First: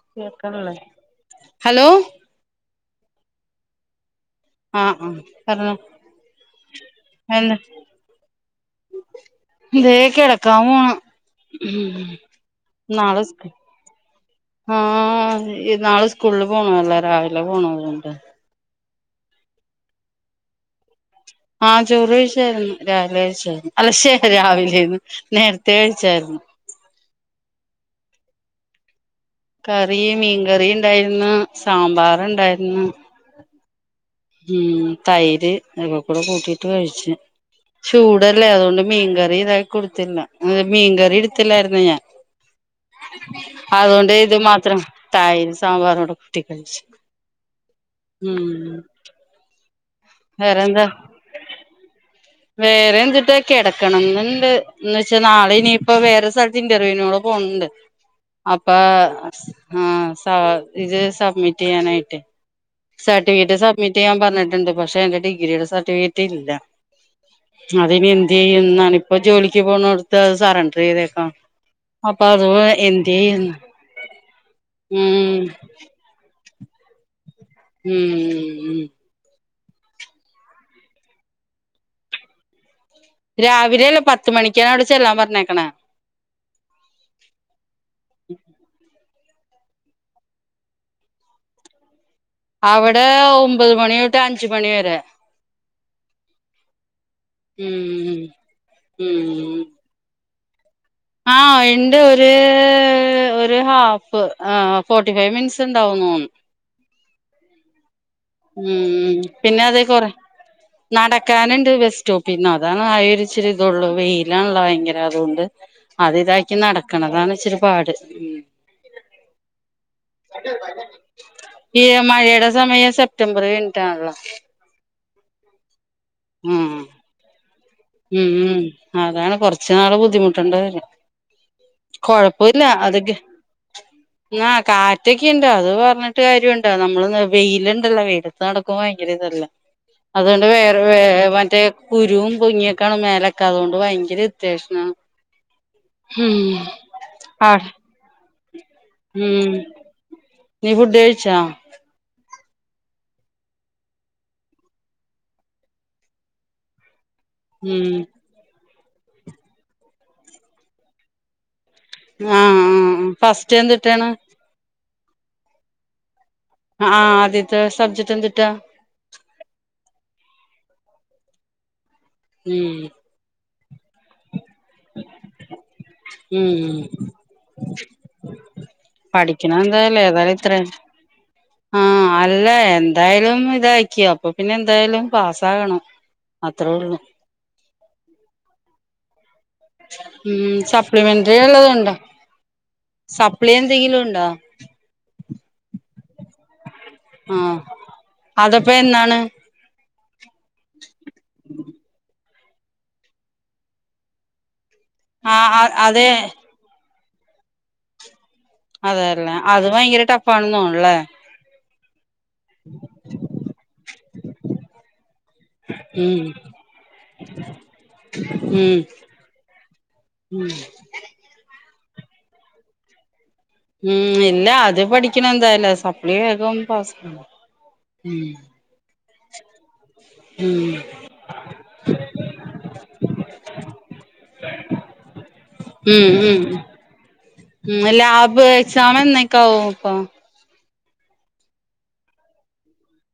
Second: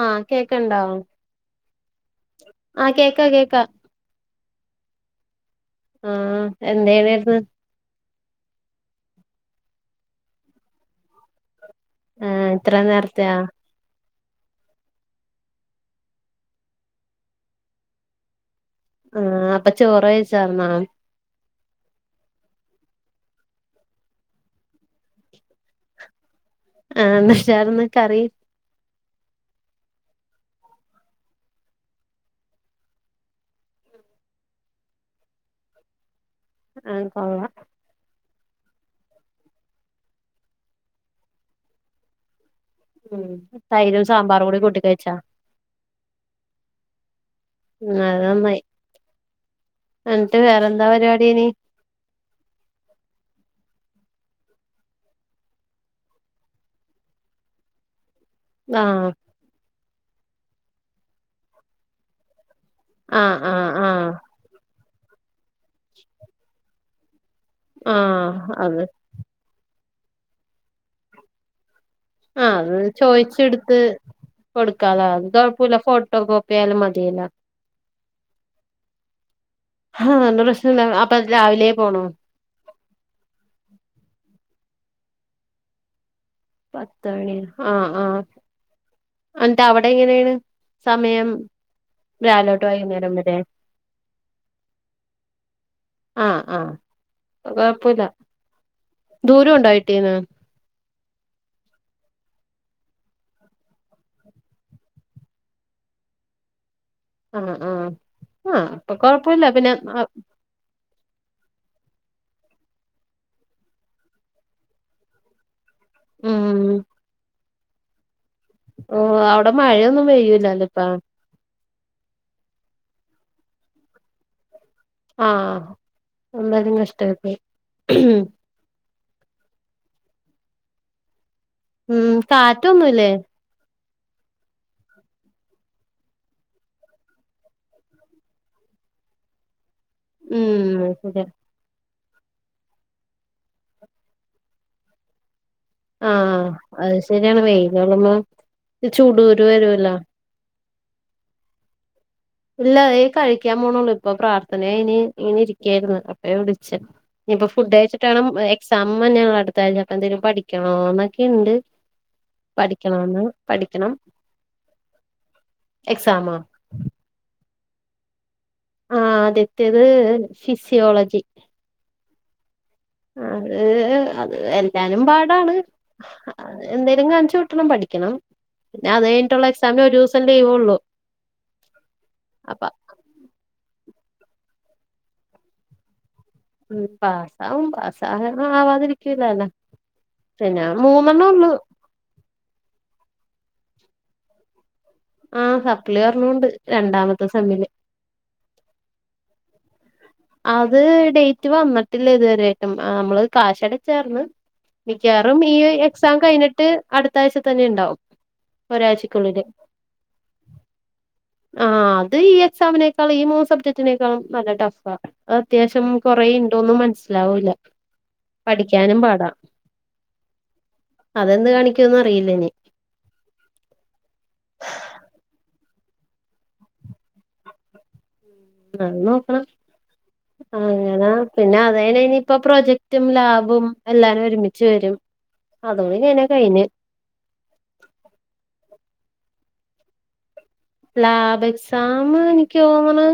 ആഹ് കേക്കാണില്ലേ കേക്കണ്ടോ ഹലോ ആഹ് കേക്കാ കേക്കാ ആഹ് ആഹ് പറഞ്ഞോ ആഹ് എന്തേണായിരുന്നു എനാ ദേ കെടക്കാംപോണ് ഉം ആഹ് ഇത്ര നേരത്തെയാ നാളസ്ക്ക്‌ ആഹ് നാളെ സ്കൂളില് പോണോല്ലേ രാവിലെ പോണോര്ണ്ട് ആഹ് അപ്പ ചോറ് കഴിച്ചാര്ന്നാ ആ ചോറ് കഴിച്ചാരുന്നു രാവിലെ കഴിച്ചാരുന്നു അല്ല ശെ രാവിലെന്ന് നേരത്തെ കഴിച്ചാരുന്നു ആഹ് എന്നചൊർന്ന് കറി കറി മീൻകറി ഇണ്ടായിരുന്നു സാമ്പാറ് ഒണ്ടായിരുന്നു ഉം തൈര് അക്കെ കൂടെ കൂട്ടിട്ട് ആഹ് കഴിച്ചെ കൊള്ളാം ചൂട് ടല്ലേ അതുകൊണ്ട് മീൻകറി ഇതാക്കി കൊടുത്തില്ലഅത് മീൻകറി എടുത്തില്ലാരുന്നു ഞാൻ. ഉം തൈരും അതുകൊണ്ട് ഇത് സാമ്പാറും കൂടി മാത്രം കൂട്ടി കഴിച്ചാ തയ്ര് സാമ്പാറുടെ കൂട്ടി കഴിച്ചു. അത് ഉം നന്നായി എന്നിട്ട് വേറെന്താ പരിപാടി ഇനി? വേറെ എന്തിട്ടാ കിടക്കണംന്നണ്ട് എന്ന് വെച്ചാ നാളെ ഇനിയിപ്പോ വേറെ സ്ഥലത്ത് ഇന്റർവ്യൂവിനോള് പൊന്ണ്ട് അപ്പൊ ആഹ് ആഹ സ ഇത് സബ്മിറ്റ് ചെയ്യാനായിട്ടേ ആഹ് സർട്ടിഫിക്കറ്റ് ആഹ് സബ്മിറ്റ് ചെയ്യാൻ ആഹ് പറഞ്ഞിട്ടുണ്ട് പക്ഷെ എന്റെ ഡിഗ്രിയുടെ സർട്ടിഫിക്കറ്റ് ഇല്ല. അതനി എന്ത് ആഹ് ചെയ്യും അത് എന്നാണ് ഇപ്പോ ജോലിക്ക് പോണോടുത്ത് സെറണ്ടർ ചെയ്തേക്കാം, അപ്പൊ ആ അത് എന്ത് ചെയ്യുന്ന് ചോയിച്ചെടുത്ത് കൊടുക്കാം അത് ഉം കൊഴപ്പമില്ല ഫോട്ടോ കോപ്പി യാലും മതിയല്ലോ ഉം ഉ ഉം ആഹ് ഇന്ന് പ്രശ്നല്ല അപ്പൊ രാവിലെ പോണോ രാവിലെയല്ല പത്ത് മണിക്കാണ് അവിടെ ചെല്ലാം പറഞ്ഞേക്കണേ പത്ത് മണി ആഹ് ആഹ് എന്ത അവിടെ എങ്ങനെയാണ് സമയം? രാവിലോട്ട് അവിടെ വൈകുന്നേരം വരെ ഒമ്പത് മണിട്ട് തൊട്ട് അഞ്ച് മണി വരെ ആഹ് ആഹ് കൊഴപ്പില്ല ഉം ദുരോണ്ടോ വീട്ടീന്ന് ആഹ് ഇണ്ട് ഒരു ഒര് ഒരു ഹാഫ് ഫോർട്ടി ഫൈവ് മിനിറ്റ്സ് ഉണ്ടാവുന്ന് തോന്നുന്നു ആഹ് ആഹ് ആഹ് അപ്പൊ ഉം കൊഴപ്പല്ല പിന്നെ അതെ കൊറ നടക്കാനുണ്ട് ബസ്സ്റ്റോപ്പിന് അതാണ് ആകെ ഒരു ഇച്ചിരി ഇതൊള്ളൂ വെയിലാണല്ല ഭയങ്കര- അതുകൊണ്ട് അത് ഇതാക്കി ഉം നടക്കണതാണ് ഇച്ചിരി പാട് ഓഹ് അവിടെ മഴയൊന്നും പെയ്യൂലല്ല ഇപ്പം ഈ മഴയുടെ സമയം സെപ്റ്റംബറ് കഴിഞ്ഞിട്ടാണല്ലോ ആഹ് ഉം എന്താലും കഷ്ട്ടായിപോയി ഉം ഉം അതാണ് കൊറച്ചു നാള് ബുദ്ധിമുട്ടണ്ടിവരും ഉം കൊഴപ്പില്ല കാറ്റൊന്നുല്ലേ അതൊക്കെ ആ കാറ്റക്കെ ഉണ്ട് അത് പറഞ്ഞിട്ട് കാര്യംണ്ടോ നമ്മള് വെയിലുണ്ടല്ലോ വെയിലത്തു നടക്കുമ്പോ ഭയങ്കര ഇത് അതുകൊണ്ട് ഉം വേറെ ശരിയാ മറ്റേ കുരുവും പൊങ്ങിയൊക്കാണ് മേലൊക്കെ അതുകൊണ്ട് ഭയങ്കര ഉത്യാവേഷ. ആഹ അത് ശരിയാണ് വെയിലള്ളമ്പോ ചൂടൂരു ഉം വരുല്ലോ, നീ ഫുഡ് കഴിച്ചാ? ഇല്ല അ കഴിക്കാൻ പോണള്ളു ഇപ്പൊ പ്രാർത്ഥനകയിന്ന് ഇനി ഇരിക്കായിരുന്നു അപ്പ വിളിച്ച ഇനിയിപ്പൊ ഫുഡ് ഉം കഴച്ചിട്ടാണ് എക്സാം തന്നെയള്ള അടുത്ത ആഴ്ചപ്പ എന്തെങ്കിലും പഠിക്കണോ എന്നൊക്കെുണ്ട്, ആ ആ പഠിക്കണംന്ന് ഫസ്റ്റ് പഠിക്കണം എന്തിട്ടാണ് എക്സാമ്മാ ആ ആദ്യത്തെ സബ്ജക്ട് എന്തിട്ടാ? ആ അദ്യത്തയത് ഫിസിയോളജി ഉം ഏ എല്ലാനും പാടാണ് ഉം എന്തേലും കാണിച്ച കുട്ടണം പഠിക്കണം പിന്നെ അത് കഴിഞ്ഞട്ടുള്ള എക്സാമിന് ഒരു ദിവസം ലീവള്ളൂ ആഹ അല്ല എന്തായാലും ഇതായി അപ്പൊ പിന്നെ എന്തായാലും പാസ് ആകണം. ഉ പാസാവം പാസാഹ ആവാതിരിക്കലല്ല ഉ സപ്ലിമെന്ററി ഉള്ളതുണ്ടോ? സപ്പ്ളി എന്തെങ്കിലും ഉണ്ടോ? ആഹ സപ്പ്ലി ഒരണമുണ്ട് രണ്ടാമത്തെ ആഹ് സമ്മില്. അതപ്പോ എന്നാണ് അത് ഡേറ്റ് വന്നിട്ടില്ല ഇതുവരായിട്ടും നമ്മള് കാശടച്ചർന്ന്, മിക്കവാറും ആഹ് ഈ ആഹ് അതെ എക്സാം കഴിഞ്ഞിട്ട് അടുത്ത ആഴ്ച തന്നെ ഉണ്ടാവും. അതല്ലേ അത് ഭയങ്കര ടഫ് ആണന്ന് തോന്നല്ലേ? ആ അത് ഈ എക്സാമിനേക്കാളും ഈ മൂന്ന് സബ്ജക്റ്റിനേക്കാളും നല്ല ടഫയ. അത് അത്യാവശ്യം ഉം കൊറെ ഉണ്ടോന്നും മനസ്സിലാവില്ല. ഉം പഠിക്കാനും പാടാ. ഉം പഠിക്കേന്നും അറിയില്ലഇനി. [unintelligible] പസ് എന്ന നോക്കണം. ഉം അങ്ങനാ പിന്നെ അതായിനി ഇപ്പോം പ്രൊജക്ടും ലാഭും എല്ലാരും ഒരുമിച്ച് വരും. അതോടി ഉം ഉം കഴിഞ്ഞകഴിഞ്ഞ്. ഉം ലാബ് എക്സാം എന്നക്കാവും അപ്പൊ? ലാബ് എക്സാം എനിക്ക് തോന്നിണ്.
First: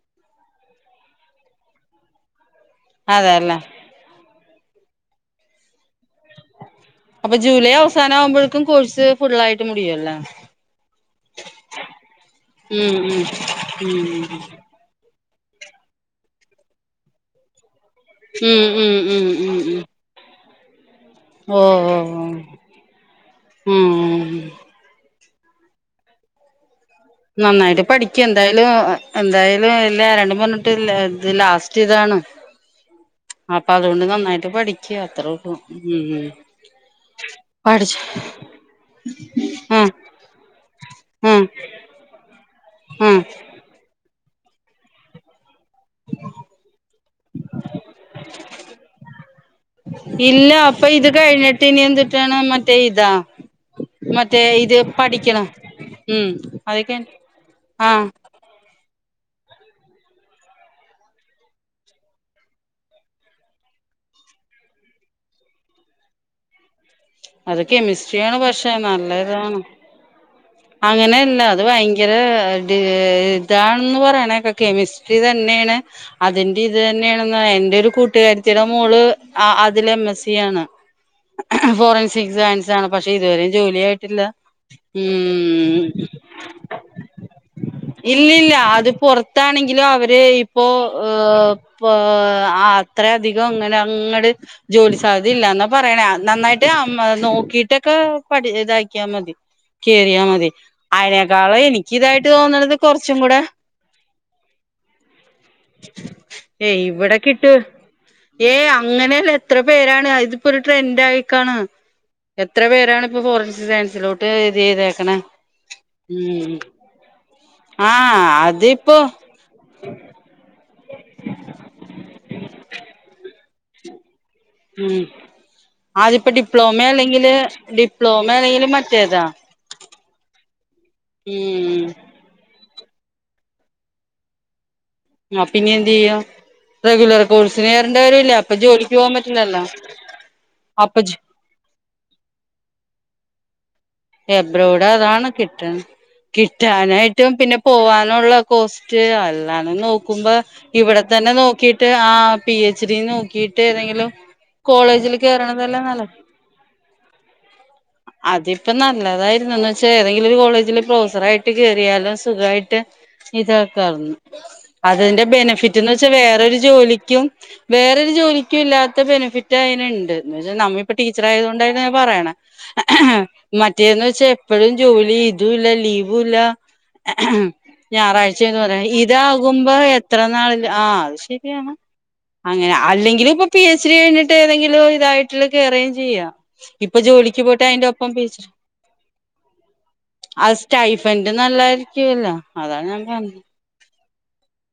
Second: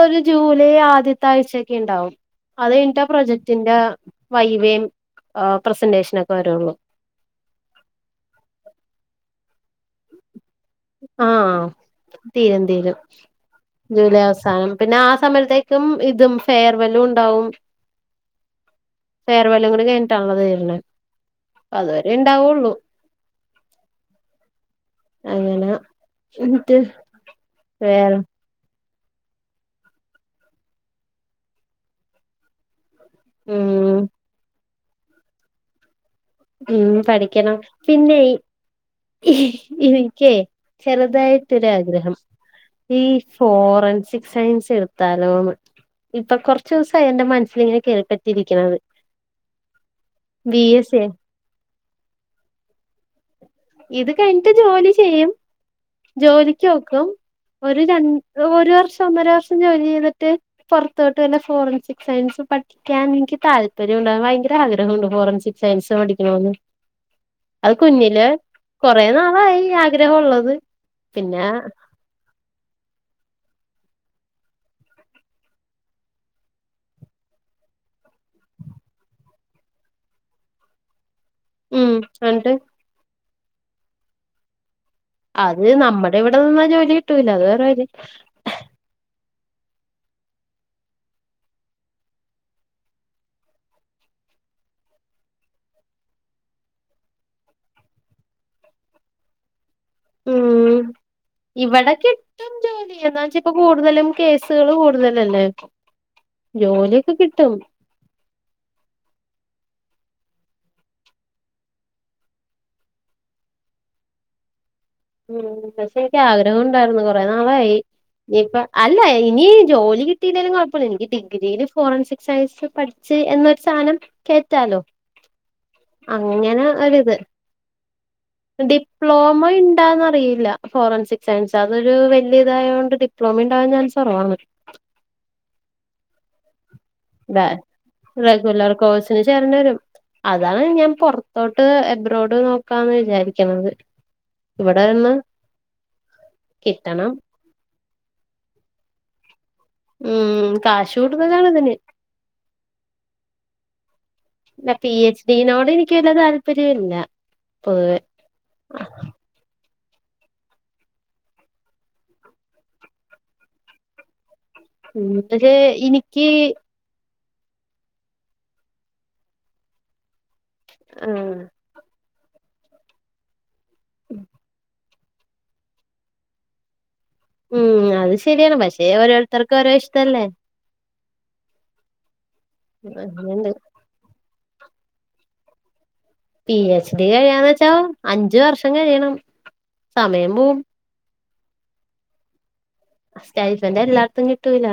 ഒരു ജൂലൈ ആദ്യത്ത ആഴ്ചക്കെ ഉണ്ടാവും. അത് കഴിഞ്ഞിട്ട് അതെല്ലേ പ്രൊജക്ടിന്റെ വൈവയുംആ പ്രസന്റേഷന്ഒക്കെ. അപ്പൊ ജൂലൈ അവസാനം ആവുമ്പോഴക്കും കോഴ്സ് ഫുളായിട്ട് മുടിയല്ലേ? ആഹ തീരും തീരും ഉം ജൂലൈ ഉം അവസാനം പിന്നെ ആ സമയത്തേക്കും ഇതും ഫെയർവെല്ലും ഉണ്ടാവും. ഉം ഉം ഉം ഫെയർവല്ലും കൂടി കഴിഞ്ഞിണ്ടാണ് അത് വര്ന്ന്. ഓ ഓ ഓ ഉം ഉം. അങ്ങനെ എന്നിട്ട്. നന്നായിട്ട് പഠിക്ക വേറെ എന്തായാലും. എന്തായാലും ഇല്ല രണ്ട് പറഞ്ഞിട്ട് ഇത് ലാ ലാസ്റ്റ് ഇതാണ്. അപ്പൊ ഉം അതുകൊണ്ട് നന്നായിട്ട് പഠിക്ക അത്ര ഉള്ളു ഉം ഉം ഉം പഠിക്കണം പഠിച്ച് പിന്നെഈ ആഹ് ആഹ് ഇവക്കെചെറുതായിട്ടൊരു ആഗ്രഹം. ഈ ആഹ് ഫോറൻസിക് സയൻസ് എടുത്താലോന്ന്? ഇപ്പൊ കൊറച്ച് ദിവസം ആയി എന്റെ മനസ്സിൽഇങ്ങനെകേൾപ്പറ്റിയിരിക്കണത്. ഇല്ല ഇപ്പൊ ഇത് കഴിഞ്ഞിട്ട് ഇനി എന്തിട്ടാണ് മറ്റേ ഇതാ. ഇത് മറ്റേ കഴിഞ്ഞിട്ട് ഇത് ജോലി ചെയ്യും. പഠിക്കണം ഉം ജോലിക്ക് അതൊക്കെ നോക്കും ഒരു ആഹ് രണ്ട് ഒരു വർഷം. ഒന്നര വർഷം ജോലി ചെയ്തിട്ട് പുറത്തോട്ട് വല്ല ഫോറൻസിക് സയൻസ് പഠിക്കാൻ എനിക്ക് താല്പര്യം. ണ്ട് ഭയങ്കര ആഗ്രഹമുണ്ട് ഫോറൻസിക് സയൻസ് പഠിക്കണമന്ന്. അത് കെമിസ്ട്രിയാണ് പക്ഷെ കൊറേ നല്ല ഇതാണ്. നാളായി ആഗ്രഹം ഉള്ളത് അങ്ങനെല്ല പിന്നെ അത് ഭയങ്കര ത് ഇതാണെന്ന് പറയണേക്കാ കെമിസ്ട്രി തന്നെയാണ് അതിന്റെ ഇത് തന്നെയാണന്നാഎന്റെ ഒരു കൂട്ടുകാരിതി ടെ മോൾ അ അതിലെ എം സി യാണ് ഉം ഫോറൻസിക് എന്നിട്ട് സയൻസാണ് പക്ഷേ ഇതുവരെ ജോലിആയിട്ടില്ല അത് നമ്മുടെ ഇവിടെ നിന്നാ ജോലി കിട്ടൂല അത് വേറെ കാര്യം. ത്താണെങ്കിലും അവര് ഇപ്പോ പ്പോ അത്രയധികം ഇങ്ങനെ അങ്ങട് ജോലി സാധ്യത ഇല്ല ന്നാ പറയണേ നന്നായിട്ട് അമ്മ നോക്കിട്ടൊക്കെ പഠിച്ച് ഇതാക്കിയാമതി. കേറിയാ മതി ഉം അയ്നക്കാള് എനിക്ക് ഇവിടെ കിട്ടും ഇതായിട്ട് തോന്നണത് ജോലി കൊറച്ചും എന്താ വെച്ചാ കൂടെ. ഇപ്പൊ കൂടുതലും കേസുകൾ കൂടുതലല്ലേ. ഏയ് ജോലിയൊക്കെ ഇവിടെ കിട്ടും കിട്ടോ ഏയ് അങ്ങനെല്ല. എത്ര പേരാണ് അതിപ്പോഒരു ട്രെൻഡ് ആയിക്കാണ്. എത്ര പേരാണ് ഇപ്പൊ ഫോറൻസിസ് സയൻസിലോട്ട്. ഇത് ചെയ്തേക്കണേ ഉം പക്ഷെ എനിക്ക് ഉം ആഗ്രഹം ഉണ്ടായിരുന്നു കൊറെ നാളായി. ആഹ് ഇപ്പം അല്ല അതിപ്പോ ഇനി ജോലി കിട്ടിയില്ലെല്ലും കോയ്പ്പം. ല്ല എനിക്ക് ഡിഗ്രിയില് ഫോറൻസിക് സയൻസ് പഠിച്ച് എന്നൊരു സാധനം. കേറ്റാലോ ഉം ആദ്യപ്പോ അങ്ങനെ ഡിപ്ലോമ ഒര്ത്. അല്ലെങ്കില് ഡിപ്ലോമ അല്ലെങ്കില് മറ്റേതാ ഡിപ്ലോമ ഇണ്ടാന്ന് അറിയില്ല ഫോറെൻസിക് സയൻസാന്നൊരു ഉം വലിയതായോണ്ട് ഡിപ്ലോമ ഇണ്ടാവാൻ ചാൻസ് കൊറവാണ് അപ്പ ഇനി എന്തേയ്യും റെഗുലർ കോഴ്സിന് ചേർ എല്ല അപ്പൊ റെഗുലർ ജോലിക്ക് പോവാൻ കോഴ്സിന് ചേരേണ്ടി പറ്റുന്നല്ലോ വരും അതാണ് ഞാൻ പുറത്തോട്ട് എബ്രോഡ് നോക്കാന്ന് വിചാരിക്കണത് ഇവിടെ എബ്രോടെ നിന്ന് അതാണ് കിട്ടൻ കിട്ടണം കിട്ടാനായിട്ടും പിന്നെ പോവാൻ ള്ള കോസ്റ്റ് അല്ലതേ നോക്കുമ്പോ ഉം കാശ് ഇവിടെ തന്നെ കൂടുതലാണ് ഇതിന് നോക്കിട്ട് ആ പി എച്ച് ഇതീ നോക്കിയിട്ട് ഏതെങ്കിലും ഇല്ല പി കോളേജിൽ എച്ച് ഡീനോട് കേറണതല്ലേ എനിക്ക് വല്ല നല്ലത് താല്പര്യ ഇല്ല പോതുവ ഇപ്പൊ നല്ലതായിരുന്നുന്ന് വെച്ചാ ഏതെങ്കിലും ഒരു കോളേജില് പ്രൊഫസറ ആയിട്ട് കയറിയാലും സുഖമായിട്ട് ഇതൊക്കെ ഉം, അതിന്റെ പക്ഷെ ബെനിഫിറ്റ്ന്ന് വെച്ചാ എനിക്ക് വേറൊരു ജോലിക്കും വേറൊരു ജോലിക്കും ഇല്ലാത്ത ബെനിഫിറ്റ് അതിനുണ്ട് എന്ന് വെച്ചാൽ നമ്മിപ്പൊ ടീച്ചർ ആഹ് ആയതു കൊണ്ടായി ഞാൻ പറയണ മറ്റേന്ന് വെച്ചാ എപ്പഴും ജോലി ഇതുംല്ല ലീവല്ല ഉം അത് ശരിയാണ് ഞായറാഴ്ചന്ന് പറയാ പക്ഷെ ഓരോരുത്തർക്ക് ഓരോ ഇതാകുമ്പോ എത്ര ഇഷ്ടല്ലേ നാളില് ആ ശരിയാണ് അങ്ങനെ അല്ലെങ്കിലും ഇപ്പൊ അങ്ങനെണ്ട് പി എച്ച് ഡി കഴിഞ്ഞിട്ട് ഏതെങ്കിലും ഇതായിട്ടുള്ള കേറി ചെയ്യ ഇപ്പൊ ജോലിക്ക് പോട്ട് അതിന്റെ ഒപ്പം ഒരു വർഷം കഴിയണം സമയം പോവും പെന്റ് നല്ലായിരിക്കുവല്ല സ്റ്റഫെന്റ് എല്ലാർക്കും കിട്ടൂല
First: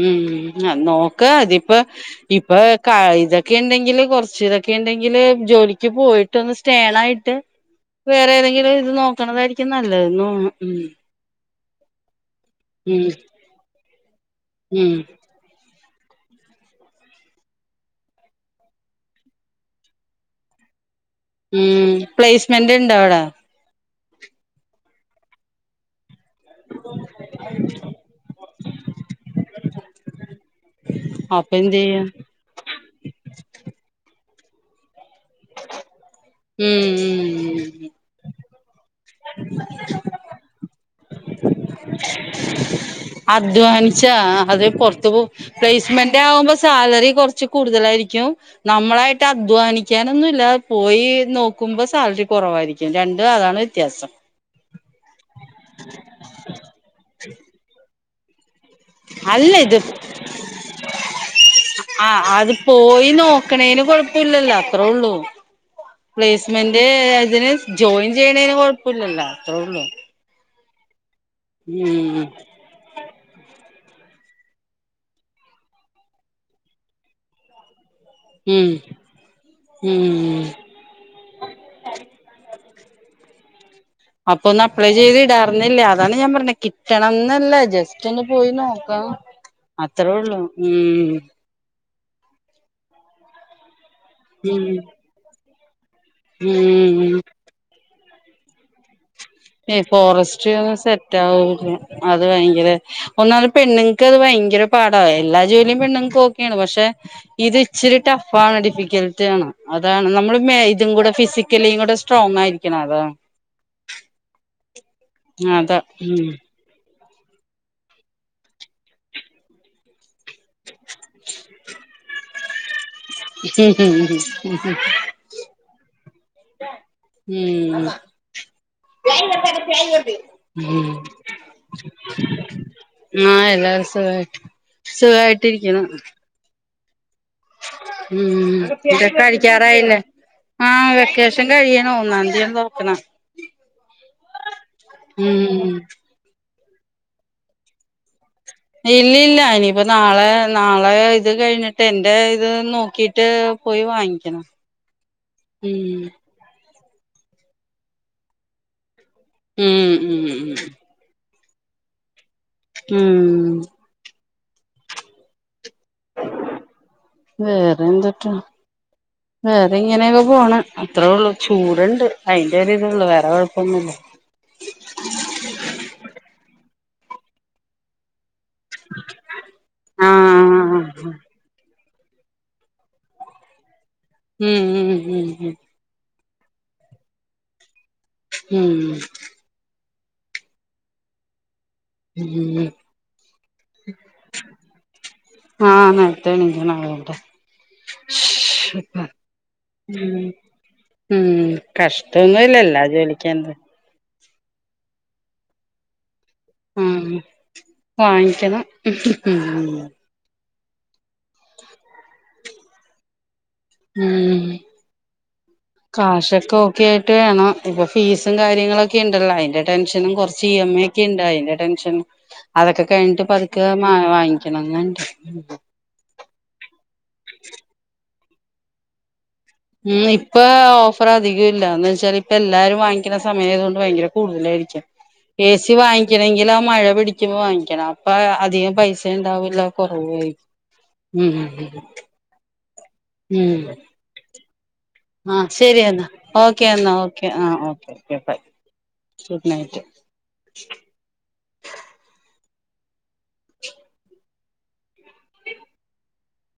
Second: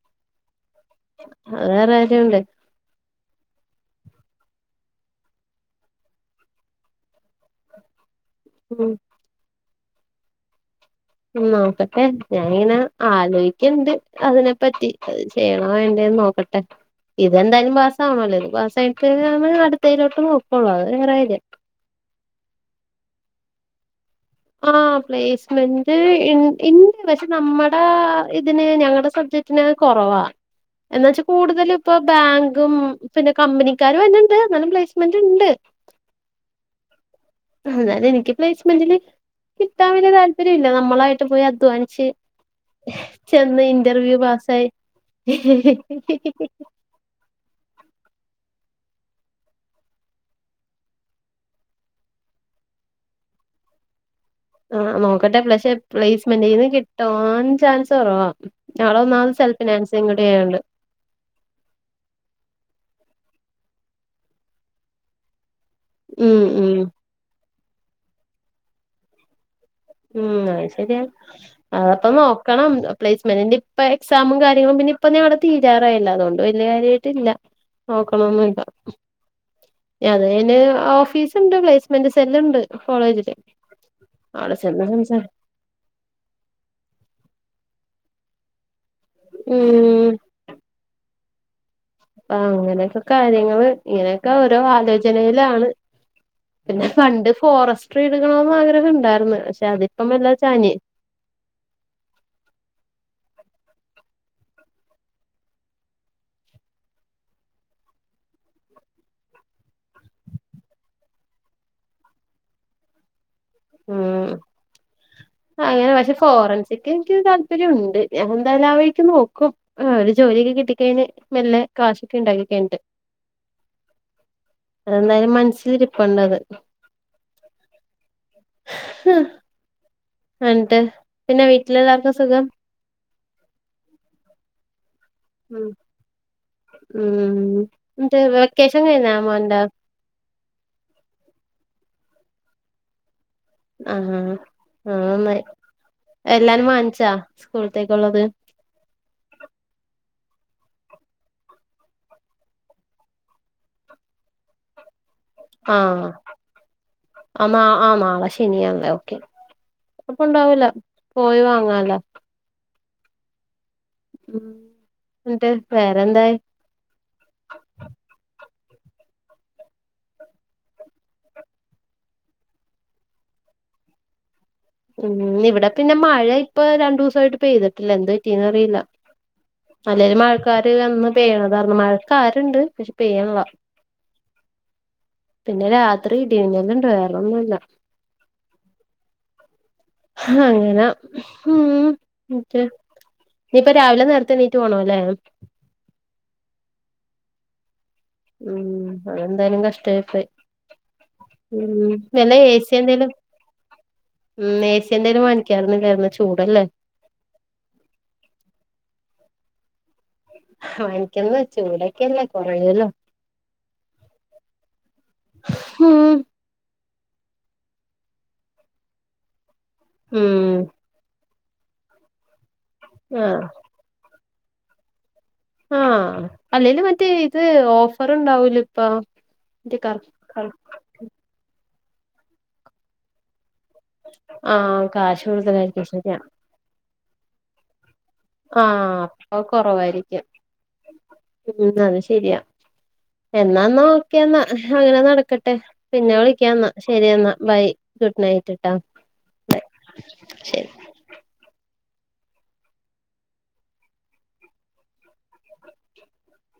ഉം നോക്ക് അത് അതിപ്പ വേറെ കാര്യണ്ട് ഇപ്പൊ ഇതൊക്കെ ഉണ്ടെങ്കില് കൊറച്ച് പക്ഷെ ഇതൊക്കെ ഉണ്ടെങ്കില് ജോലിക്ക് പോയിട്ട് ഒന്ന് സ്റ്റേണായിട്ട് വേറെ ഏതെങ്കിലും ഉം ഇത് നോക്കണതായിരിക്കും നല്ലതന്ന ഉ നോക്കട്ടെ ഞാാനിങ്ങനെ ആലോചിക്കണ്ട് അതിനെപ്പറ്റി ഉം അത് ചെയ്യണം ആ എങ്ങനെണ്ടേന്ന് നോക്കട്ടെ ഇതെന്തായാലും പാസവണല്ലോ ഇത് പാസയിട്ട നമ്മ അടുത്തയിലോട്ട് നോക്കള്ളൂ അത് വേറെ കാര്യം ഉം പ്ലേസ്മെന്റ് ഇണ്ടോ അവിടേ? ആഹ് പ്ലേസ്മെന്റ് ഇണ്ട് പക്ഷെ നമ്മടെ ഇതിന് ഞങ്ങളടെ സബ്ജക്റ്റിന കൊറവാ എന്ന വെച്ച അപ്പൊ കൂടുതലും എന്ത് ഇപ്പൊ ചെയ്യും ബാങ്കും പിന്നെ കമ്പനിക്കാരും എന്നെുണ്ട് എന്നാലും പ്ലേ [unintelligible] ഉം ഉം എന്നാല് എനിക്ക് പ്ലേസ്മെന്റില് കിട്ടാൻ വലിയ താല്പര്യം നമ്മളായിട്ട് പോയി അദ്വാനിച്ച് അധ്വാനിച്ചാ അത് പുറത്ത് പോ പ്ലേസ്മെന്റ് ആകുമ്പോ സാലറി കൊറച്ച് കൂടുതലായിരിക്കും നമ്മളായിട്ട് അധ്വാനിക്കാനൊന്നുംല്ല പോയി നോക്കുമ്പോ സാലറി കുറവ അരിക്കും രണ്ടും അതാണ് വ്യത്യാസം ആഹ് നോക്കട്ടെ പ്ലക്ഷെ പ്ലേസ്മെൻ്റീന്ന് കിട്ടാൻ ചാൻസ് കുറവാ. ഞങ്ങളൊന്നാമത് അല്ല ഇത് സെൽഫിനാൻസിംങ്ങൂടി ചെയ്യണ്ട്. ആ അത് പോയി നോക്കണേന് കൊഴപ്പില്ലല്ലോ അത്ര ഉള്ളൂ. ഉം ഉം പ്ലേസ്മെന്റ് അതിന് ജോയിൻ ചെയ്യണേന് കൊഴപ്പുല്ലല്ലോ അത്രേ ഉള്ളൂ ഉം അഹ് ശരിയാണ് ഉം അഹ്പ്പം നോക്കണം പ്ലേസ്മെന്റിന്റെ ഇപ്പെ എക്സാമും കാര്യങ്ങളും പിന്നെ ഇപ്പൊ ഞങ്ങടെ തീരാറായല്ലോ അതോണ്ട് വലിയ കാര്യമായിട്ട് ഇല്ല നോക്കണൊന്നുല്ല ഉം അതെ ഉം അന് ഓഫീസ്ണ്ട് പ്ലേസ്മെന്റ് സെല്ലുണ്ട് കോളേജില് അപ്പൊ അവിടെ ഒന്ന് ചെന്ന് അപ്ലൈ ചെയ്ത് സംസാരി ഇടാർന്നില്ലേ അതാണ് ഞാൻ പറഞ്ഞ കിട്ടണംന്നല്ലേ ജസ്റ്റ് ഒന്ന് പോയിനോ ലോ ഉം അത്രൊള്ളൂ ഉം ആഹ് അങ്ങനെയൊക്കെ കാര്യങ്ങള് ഇങ്ങനെയൊക്കെ ഓരോ ഉം ആലോചനയിലാണ്. പിന്നെ ഉം പണ്ട് ഫോറസ്റ്റ്രി എടുക്കണോന്ന് ആഗ്രഹുണ്ടായി ഏ ഫോറസ്റ്റ് ഒന്നും സെറ്റ് [unintelligible] അത് ഭയങ്കര ഒന്നാമത് പെണ്ണുങ്ങക്ക് അത് ഭയങ്കര പാടാ എല്ലാ ജോലിയും പെണ്ണുങ്ങക്ക് ഓക്കെയാണ് പക്ഷെ ഇത് ഇച്ചിരി ടഫാ ഡിഫിക്കൽറ്റാണ് അതാണ് നമ്മള് മേ ഇതും കൂടെ ഫിസിക്കലിയും കൂടെ സ്ട്രോങ് ആയിരിക്കണം അതാണ് ഉ. അതാ അങ്ങനെ പക്ഷെ ഉം ഫോറൻസിക് എനിക്ക് താല്പര്യ ഉണ്ട്. ഞാൻഎന്തായാലും ആവഴിക്ക് നോക്കും, ഒര്ജോലിയൊക്കെ കിട്ടി കഴിഞ്ഞാ മെല്ലെ കാശെക്കെ ഇണ്ടാക്കികഴിഞ്ഞിട്ട് അതന്തായാലും മനസിലിരിപ്പുണ്ട് അത് ഉം എന്നിട്ട് ഉം പിന്നെ വീട്ടിലെല്ലാർക്കും സുഖം ആ എല്ലാരും. ഉം സുഖാസുഖായിട്ടിരിക്ക്ണ്. ഉം എന്നിട്ട് മ് വെക്കേഷൻ കഴിഞ്ഞാ [unintelligible] മോന്റെ കഴിക്കാറായില്ലേ ആ വെക്കേഷൻ കഴിയിണു ഒ ന്നാത്തിയാണ് തൊറക്ക് ണേ ആആ നന്നായി, ഉം എല്ലാ നും ച്ചാ. സ്കൂളത്തേക്ക്ള്ളത്. ഇല്ല ഇല്ല ഇനിയിപ്പ നാളെ നാളെ ഇത് കഴിഞ്ഞിട്ട് എന്റെ, ഇത് നോക്കിട്ട്. പോയി വാങ്ങിക്കണം. [inaudible] ഉം ആഹ് ആ. നാ, നാളെ ശനിയാണല്ലേ ഓക്കെ ഉം അപ്പൊ ഉം ഉം ഉണ്ടാവില്ല പോയിവാ. ങ്ങാലേ ഉം ഉ, എന്ത് വേറെ എന്തട്ടാ? [inaudible] വേറെ ഇങ്ങനെയൊക്കെ പോണ് അത്രേ ള്ളു. ചൂടുണ്ട് അയിന്റെ ഒരിതള്ളൂ വേറെ കുഴപ്പൊന്നുല്ല. ഉം ഇവിടെ പിന്നെ മഴ ഇപ്പൊ രണ്ടു സായിട്ട് പെയ്തിട്ട്ല്ല, എന്ത് പറ്റിയത് അറീലാ അല്ലെൽ മഴക്കാര് ആഹ് അന് പെയ്യണതാർന്നു മഴ കാരുണ്ട് പക്ഷെ പെയ്യ്ള്ള. ഉം, ഉം, ഉം ഒര് ഇടിമിന്നല്ണ്ട്‌ വേറൊന്നുംല്ല. ഉം അങ്ങനാ ഇനിയിപ്പ രാവിലെ നേരത്തെ എണീറ്റ് പോണം അല്ലേ ആ നേരത്തേ [unintelligible] ആടെ ഉം അതെന്തായാലും ഉം കഷ്ടയിപോയി ഉം കഷ്ടൊന്നുംല്ലല്ലാ എന്തേലും ജോലിക്കാ ഉം [inaudible] ക്കാറുന്നില്ലായ [inaudible] ആഹ. വാങ്ങിക്കണം വാങ്ങിക്കാവേച്ചു ചൂടൊക്കെല്ലേ കുറയല്ലോ ഉം. ഉം കാഷക്കെ കേട്ട്വേണംഇപ്പൊഫീസുംകാര്യങ്ങളൊക്കെ ഉണ്ടല്ലോ അതിന്റെ ടെൻഷനും ഉം കുറച്ച് ഇ എം ഒക്കെ ഉണ്ട് അതി്റെ ടെൻഷ. അതൊക്കെ കഴിഞ്ഞട്ട് ആഹ് പതുക്കെ വാങ്ങിക്കണംണ്ട്. ആഹ. അല്ലെല് മറ്റേ ഇത് ഓഫർ ഉണ്ടാവൂല ഇപ്പ. ഉം ഇപ്പ ഓഫർ അധികം ഇല്ല എന്ന്ച്ചാൽ, ഇപ്പ എല്ലാരും വാങ്ങിക്കണ സമയണ്ട്. ഭയങ്കര കൂടുതലായിരിക്കും. ആഹ് കാശ് എ സി കൂടുതലായിരിക്കും ശരിയാ വാിക്കണമെങ്കിൽ ആ മഴ പിടിക്കുമ്പോ, വാങ്ങിക്കണ. അപ്പ. അതികം ആഹ് പൈസ അപ്പൊ ഉണ്ടാവില്ല കുറവായ കൊറവായിരിക്കും ഉ എന്നാന് നോക്കിയന്നാ. ആഹ ശരി. എന്നാ ഓക്കെ എന്നാ ഓക്കെ ശരിയെന്നാ ആഹ ബൈ ഓക്കെ ഓെ ഗുഡ് ബൈ. നൈറ്റ് ട്ടാ സൂപ്പ് നയിട്ട്. ശരി [inaudible]